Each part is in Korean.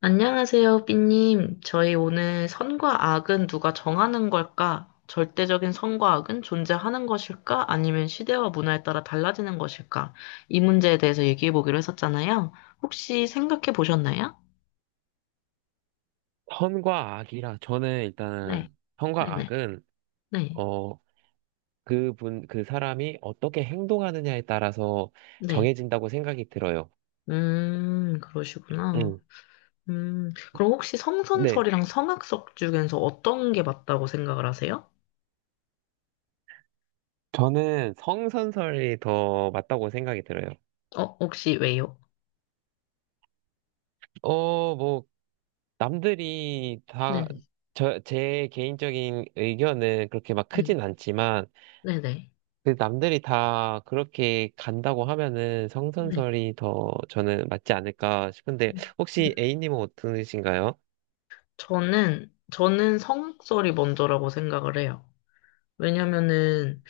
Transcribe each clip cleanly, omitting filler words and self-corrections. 안녕하세요, 삐님. 저희 오늘 선과 악은 누가 정하는 걸까? 절대적인 선과 악은 존재하는 것일까? 아니면 시대와 문화에 따라 달라지는 것일까? 이 문제에 대해서 얘기해 보기로 했었잖아요. 혹시 생각해 보셨나요? 선과 악이라, 저는 네, 일단은 선과 네네, 악은 네, 네. 어 그분 그 사람이 어떻게 행동하느냐에 따라서 네. 정해진다고 생각이 들어요. 그러시구나. 음. 그럼 혹시 네. 성선설이랑 성악설 중에서 어떤 게 맞다고 생각을 하세요? 저는 성선설이 더 맞다고 생각이 들어요. 혹시 왜요? 뭐 남들이 다 네네, 제 개인적인 의견은 그렇게 막 네, 크진 않지만 네네, 네. 그 남들이 다 그렇게 간다고 하면은 네, 네. 성선설이 더 저는 맞지 않을까 싶은데, 음, 음. 혹시 A님은 어떠신가요? 저는 성악설이 먼저라고 생각을 해요. 왜냐면은,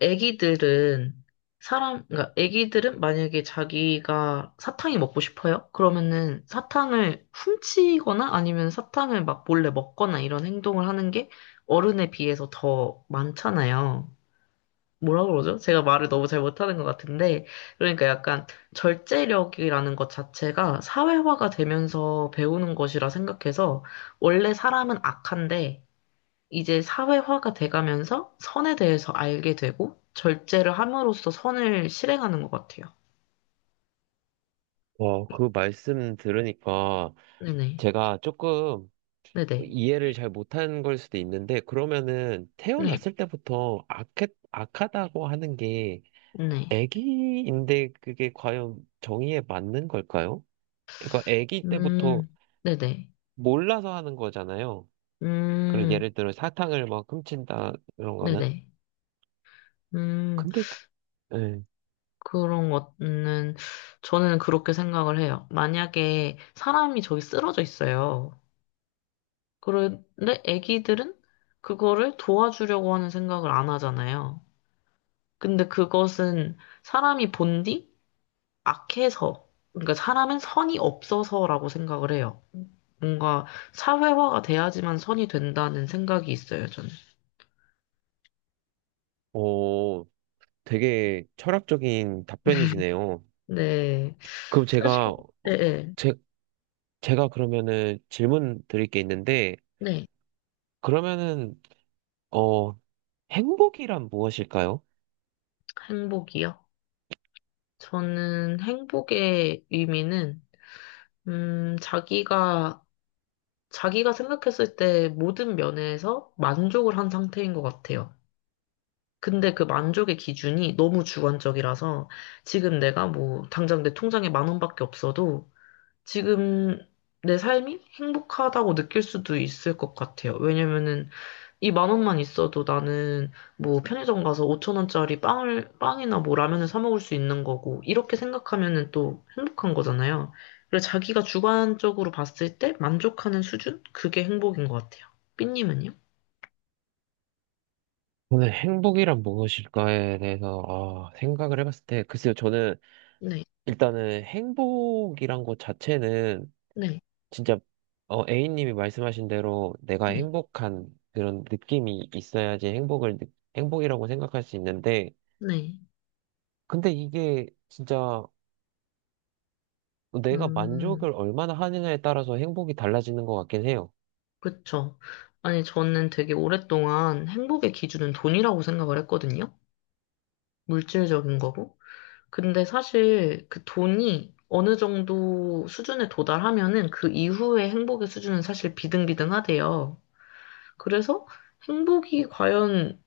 애기들은, 그러니까 애기들은 만약에 자기가 사탕이 먹고 싶어요? 그러면은 사탕을 훔치거나 아니면 사탕을 막 몰래 먹거나 이런 행동을 하는 게 어른에 비해서 더 많잖아요. 뭐라 그러죠? 제가 말을 너무 잘 못하는 것 같은데, 그러니까 약간 절제력이라는 것 자체가 사회화가 되면서 배우는 것이라 생각해서, 원래 사람은 악한데, 이제 사회화가 돼가면서 선에 대해서 알게 되고, 절제를 함으로써 선을 실행하는 것 같아요. 그 말씀 들으니까 네네. 제가 조금 네네. 이해를 잘 못한 걸 수도 있는데, 그러면은 네. 태어났을 때부터 악하다고 하는 게 네. 애기인데, 그게 과연 정의에 맞는 걸까요? 그러니까 애기 때부터 음, 네네. 몰라서 하는 거잖아요. 그럼 음, 예를 들어 사탕을 막 훔친다, 이런 거는. 네네. 음. 근데, 예, 그런 거는 저는 그렇게 생각을 해요. 만약에 사람이 저기 쓰러져 있어요. 그런데 아기들은 그거를 도와주려고 하는 생각을 안 하잖아요. 근데 그것은 사람이 본디 악해서, 그러니까 사람은 선이 없어서라고 생각을 해요. 뭔가 사회화가 돼야지만 선이 된다는 생각이 있어요, 저는. 어, 되게 철학적인 답변이시네요. 네. 그럼 사실, 네, 네. 제, 제가 그러면은 질문 드릴 게 있는데, 네. 그러면은, 어, 행복이란 무엇일까요? 행복이요? 저는 행복의 의미는, 음, 자기가, 자기가 생각했을 때 모든 면에서 만족을 한 상태인 것 같아요. 근데 그 만족의 기준이 너무 주관적이라서 지금 내가 뭐, 당장 내 통장에 만 원밖에 없어도 지금 내 삶이 행복하다고 느낄 수도 있을 것 같아요. 왜냐면은 이 만 원만 있어도 나는 뭐 편의점 가서 5천 원짜리 빵이나 뭐 라면을 사 먹을 수 있는 거고, 이렇게 생각하면은 또 행복한 거잖아요. 그래서 자기가 주관적으로 봤을 때 만족하는 수준? 그게 행복인 것 같아요. 삐님은요? 저는 행복이란 무엇일까에 대해서, 아, 생각을 해봤을 때, 글쎄요, 저는 네, 일단은 행복이란 것 자체는 네, 진짜, 어, A님이 말씀하신 대로 내가 네, 행복한 그런 느낌이 있어야지 행복이라고 생각할 수 있는데, 네. 근데 이게 진짜 내가 음, 만족을 얼마나 하느냐에 따라서 행복이 달라지는 것 같긴 해요. 그쵸. 아니, 저는 되게 오랫동안 행복의 기준은 돈이라고 생각을 했거든요. 물질적인 거고. 근데 사실 그 돈이 어느 정도 수준에 도달하면은 그 이후의 행복의 수준은 사실 비등비등하대요. 그래서 행복이 과연,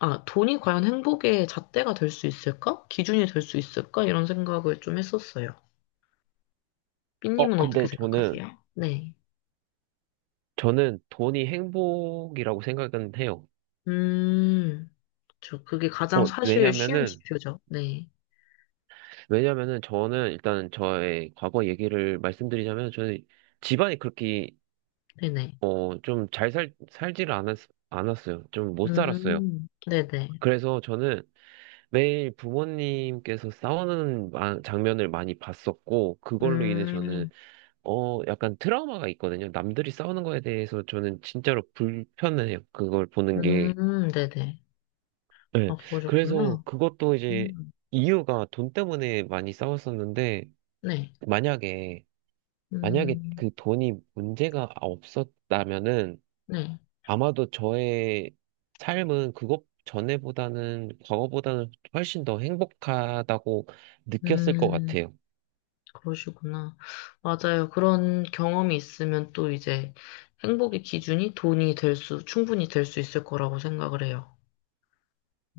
돈이 과연 행복의 잣대가 될 수 있을까? 기준이 될 수 있을까? 이런 생각을 좀 했었어요. 삐님은 어떻게 근데 생각하세요? 네. 저는 돈이 행복이라고 생각은 해요. 음, 저 그게 가장 사실 쉬운 왜냐면은, 지표죠. 네. 왜냐면은 저는 일단 저의 과거 얘기를 말씀드리자면, 저는 집안이 그렇게, 네네. 어, 좀 않았어요. 좀 못 살았어요. 네네. 그래서 저는 매일 부모님께서 싸우는 장면을 많이 봤었고, 그걸로 인해 저는, 음, 어, 약간 트라우마가 있거든요. 남들이 싸우는 거에 대해서 저는 진짜로 불편해요. 그걸 보는 게. 네네. 네. 아, 그래서 그러셨구나. 그것도 이제 음. 이유가 돈 때문에 많이 싸웠었는데, 네. 만약에, 만약에 음, 그 돈이 문제가 없었다면은, 네. 아마도 저의 삶은 과거보다는 훨씬 더 행복하다고 느꼈을 것 음, 같아요. 그러시구나. 맞아요. 그런 경험이 있으면 또 이제 행복의 기준이 돈이 될 충분히 될 수 있을 거라고 생각을 해요.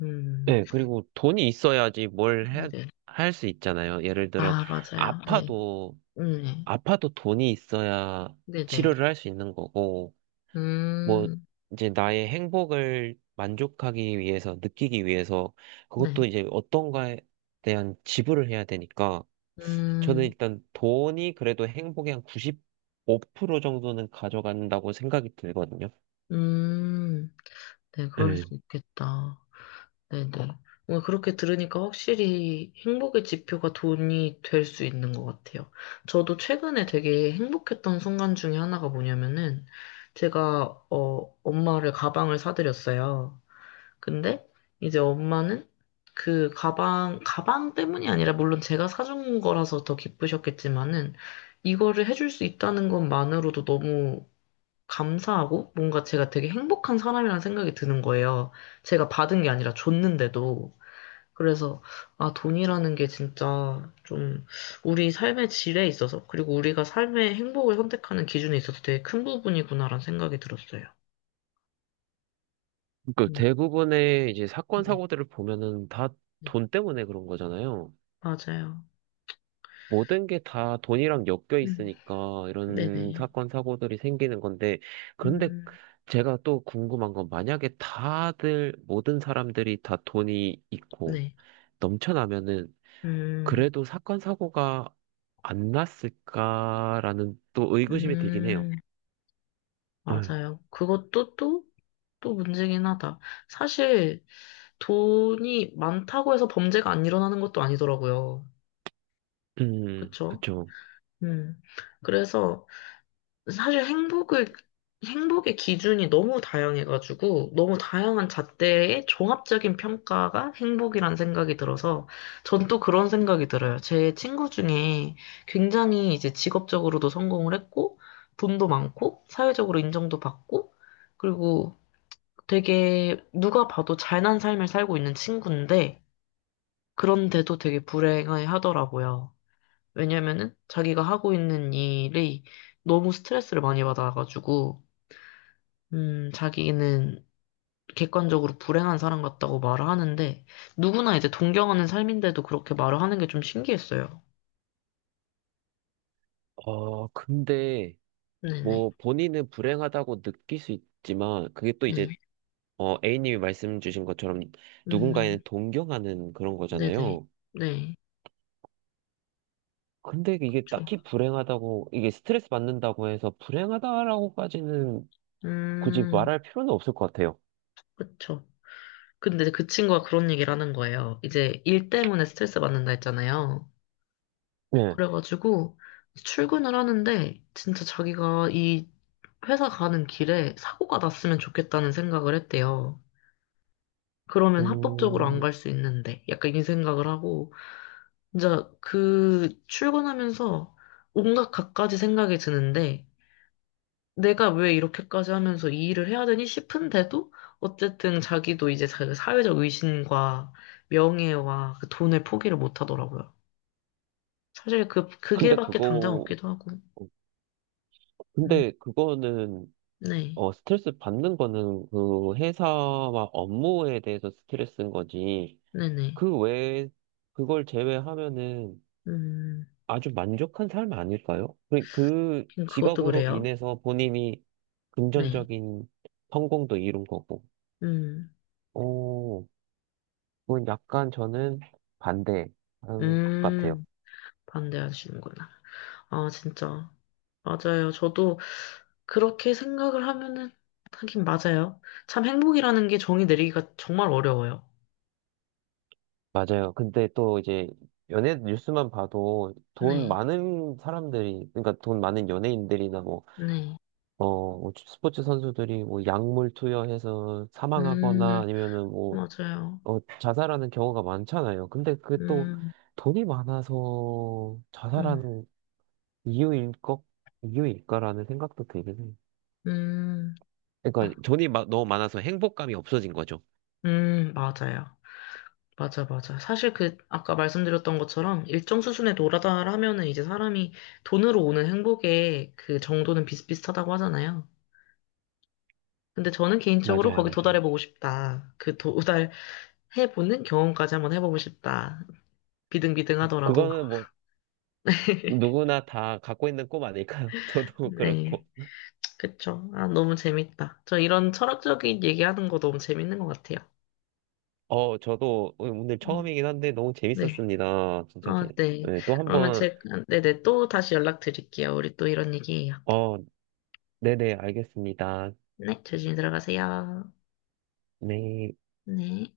음, 네, 그리고 돈이 있어야지 네네. 할 수 있잖아요. 예를 들어, 아, 맞아요. 네. 아파도, 네. 아파도 돈이 있어야 네네. 치료를 할 수 있는 거고, 뭐 음, 이제 나의 행복을 만족하기 위해서, 느끼기 위해서 네. 그것도 이제 어떤가에 대한 지불을 해야 되니까, 저는 음, 일단 돈이 그래도 행복의 한 95% 정도는 가져간다고 생각이 들거든요. 음, 네. 그럴 수 네. 있겠다. 네네. 오늘 그렇게 들으니까 확실히 행복의 지표가 돈이 될 수 있는 것 같아요. 저도 최근에 되게 행복했던 순간 중에 하나가 뭐냐면은 제가 엄마를 가방을 사드렸어요. 근데 이제 엄마는 그 가방 때문이 아니라 물론 제가 사준 거라서 더 기쁘셨겠지만은 이거를 해줄 수 있다는 것만으로도 너무 감사하고 뭔가 제가 되게 행복한 사람이라는 생각이 드는 거예요. 제가 받은 게 아니라 줬는데도. 그래서, 돈이라는 게 진짜 좀 우리 삶의 질에 있어서, 그리고 우리가 삶의 행복을 선택하는 기준에 있어서 되게 큰 부분이구나라는 생각이 들었어요. 그러니까 음, 대부분의 이제 사건 네, 사고들을 보면은 다 네, 돈 때문에 그런 거잖아요. 맞아요. 모든 게 다 돈이랑 엮여 음, 있으니까 이런 네네. 사건, 사고들이 생기는 건데, 그런데 음, 제가 또 궁금한 건, 만약에 다들, 모든 사람들이 다 돈이 있고 네. 넘쳐나면은 음, 그래도 사건, 사고가 안 났을까라는 또 의구심이 들긴 해요. 음, 음, 맞아요. 그것도 또 문제긴 하다. 사실 돈이 많다고 해서 범죄가 안 일어나는 것도 아니더라고요. 그쵸? 그쵸. 음. 그래서 사실 행복의 기준이 너무 다양해가지고, 너무 다양한 잣대의 종합적인 평가가 행복이란 생각이 들어서, 전 또 그런 생각이 들어요. 제 친구 중에 굉장히 이제 직업적으로도 성공을 했고, 돈도 많고, 사회적으로 인정도 받고, 그리고 되게 누가 봐도 잘난 삶을 살고 있는 친구인데, 그런데도 되게 불행해 하더라고요. 왜냐면은 자기가 하고 있는 일이 너무 스트레스를 많이 받아가지고, 자기는 객관적으로 불행한 사람 같다고 말을 하는데, 누구나 이제 동경하는 삶인데도 그렇게 말을 하는 게 좀 신기했어요. 근데 네네. 뭐 본인은 불행하다고 느낄 수 있지만, 그게 또 이제 네. 어, A님이 말씀 주신 것처럼 누군가에는 음, 동경하는 그런 네네. 거잖아요. 네. 근데 이게 그쵸. 딱히 불행하다고, 이게 스트레스 받는다고 해서 불행하다라고까지는 굳이 음, 말할 필요는 없을 것 같아요. 그쵸. 근데 그 친구가 그런 얘기를 하는 거예요. 이제 일 때문에 스트레스 받는다 했잖아요. 네. 그래가지고 출근을 하는데, 진짜 자기가 이 회사 가는 길에 사고가 났으면 좋겠다는 생각을 했대요. 그러면 합법적으로 안 음, 갈 수 있는데 약간 이 생각을 하고 진짜 그 출근하면서 온갖 갖가지 생각이 드는데 내가 왜 이렇게까지 하면서 이 일을 해야 되니 싶은데도 어쨌든 자기도 이제 사회적 의신과 명예와 그 돈을 포기를 못 하더라고요. 사실 그 근데 길밖에 당장 그거, 없기도 하고. 음, 근데 그거는, 네, 스트레스 받는 거는 그 회사와 업무에 대해서 스트레스인 거지. 네네. 그 외에, 그걸 제외하면은 음, 아주 만족한 삶 아닐까요? 그 그것도 직업으로 그래요. 인해서 본인이 네. 금전적인 성공도 이룬 거고, 음, 오, 그건 약간 저는 반대한 것 같아요. 음. 반대하시는구나. 아, 진짜. 맞아요. 저도 그렇게 생각을 하면은, 하긴 맞아요. 참 행복이라는 게 정의 내리기가 정말 어려워요. 맞아요. 근데 또 이제 연예 뉴스만 봐도 돈 네, 많은 사람들이, 그러니까 돈 많은 연예인들이나 뭐, 네. 뭐 스포츠 선수들이 뭐 약물 투여해서 음, 사망하거나 아니면은 뭐 맞아요. 자살하는 경우가 많잖아요. 근데 그게 또 음, 돈이 많아서 음, 자살하는 이유일 것, 이유일까라는 생각도 들긴 해요. 음, 아, 그러니까 돈이 너무 많아서 행복감이 없어진 거죠. 맞아요. 맞아, 맞아. 사실 그, 아까 말씀드렸던 것처럼 일정 수준에 도달하면은 이제 사람이 돈으로 오는 행복의 그 정도는 비슷비슷하다고 하잖아요. 근데 저는 개인적으로 맞아요, 거기 맞아요. 도달해보고 싶다. 그 해보는 경험까지 한번 해보고 싶다. 비등비등하더라도. 그거는 뭐 누구나 다 갖고 있는 꿈 아닐까요? 저도 네, 그렇고. 그쵸. 아, 너무 재밌다. 저 이런 철학적인 얘기하는 거 너무 재밌는 것 같아요. 어, 저도 오늘 음, 처음이긴 한데 너무 네. 재밌었습니다. 진짜 아, 재. 네. 네, 또 그러면 한번 네네. 또 다시 연락드릴게요. 우리 또 이런 얘기예요. 어, 네네, 알겠습니다. 네, 조심히 들어가세요. 네. 네.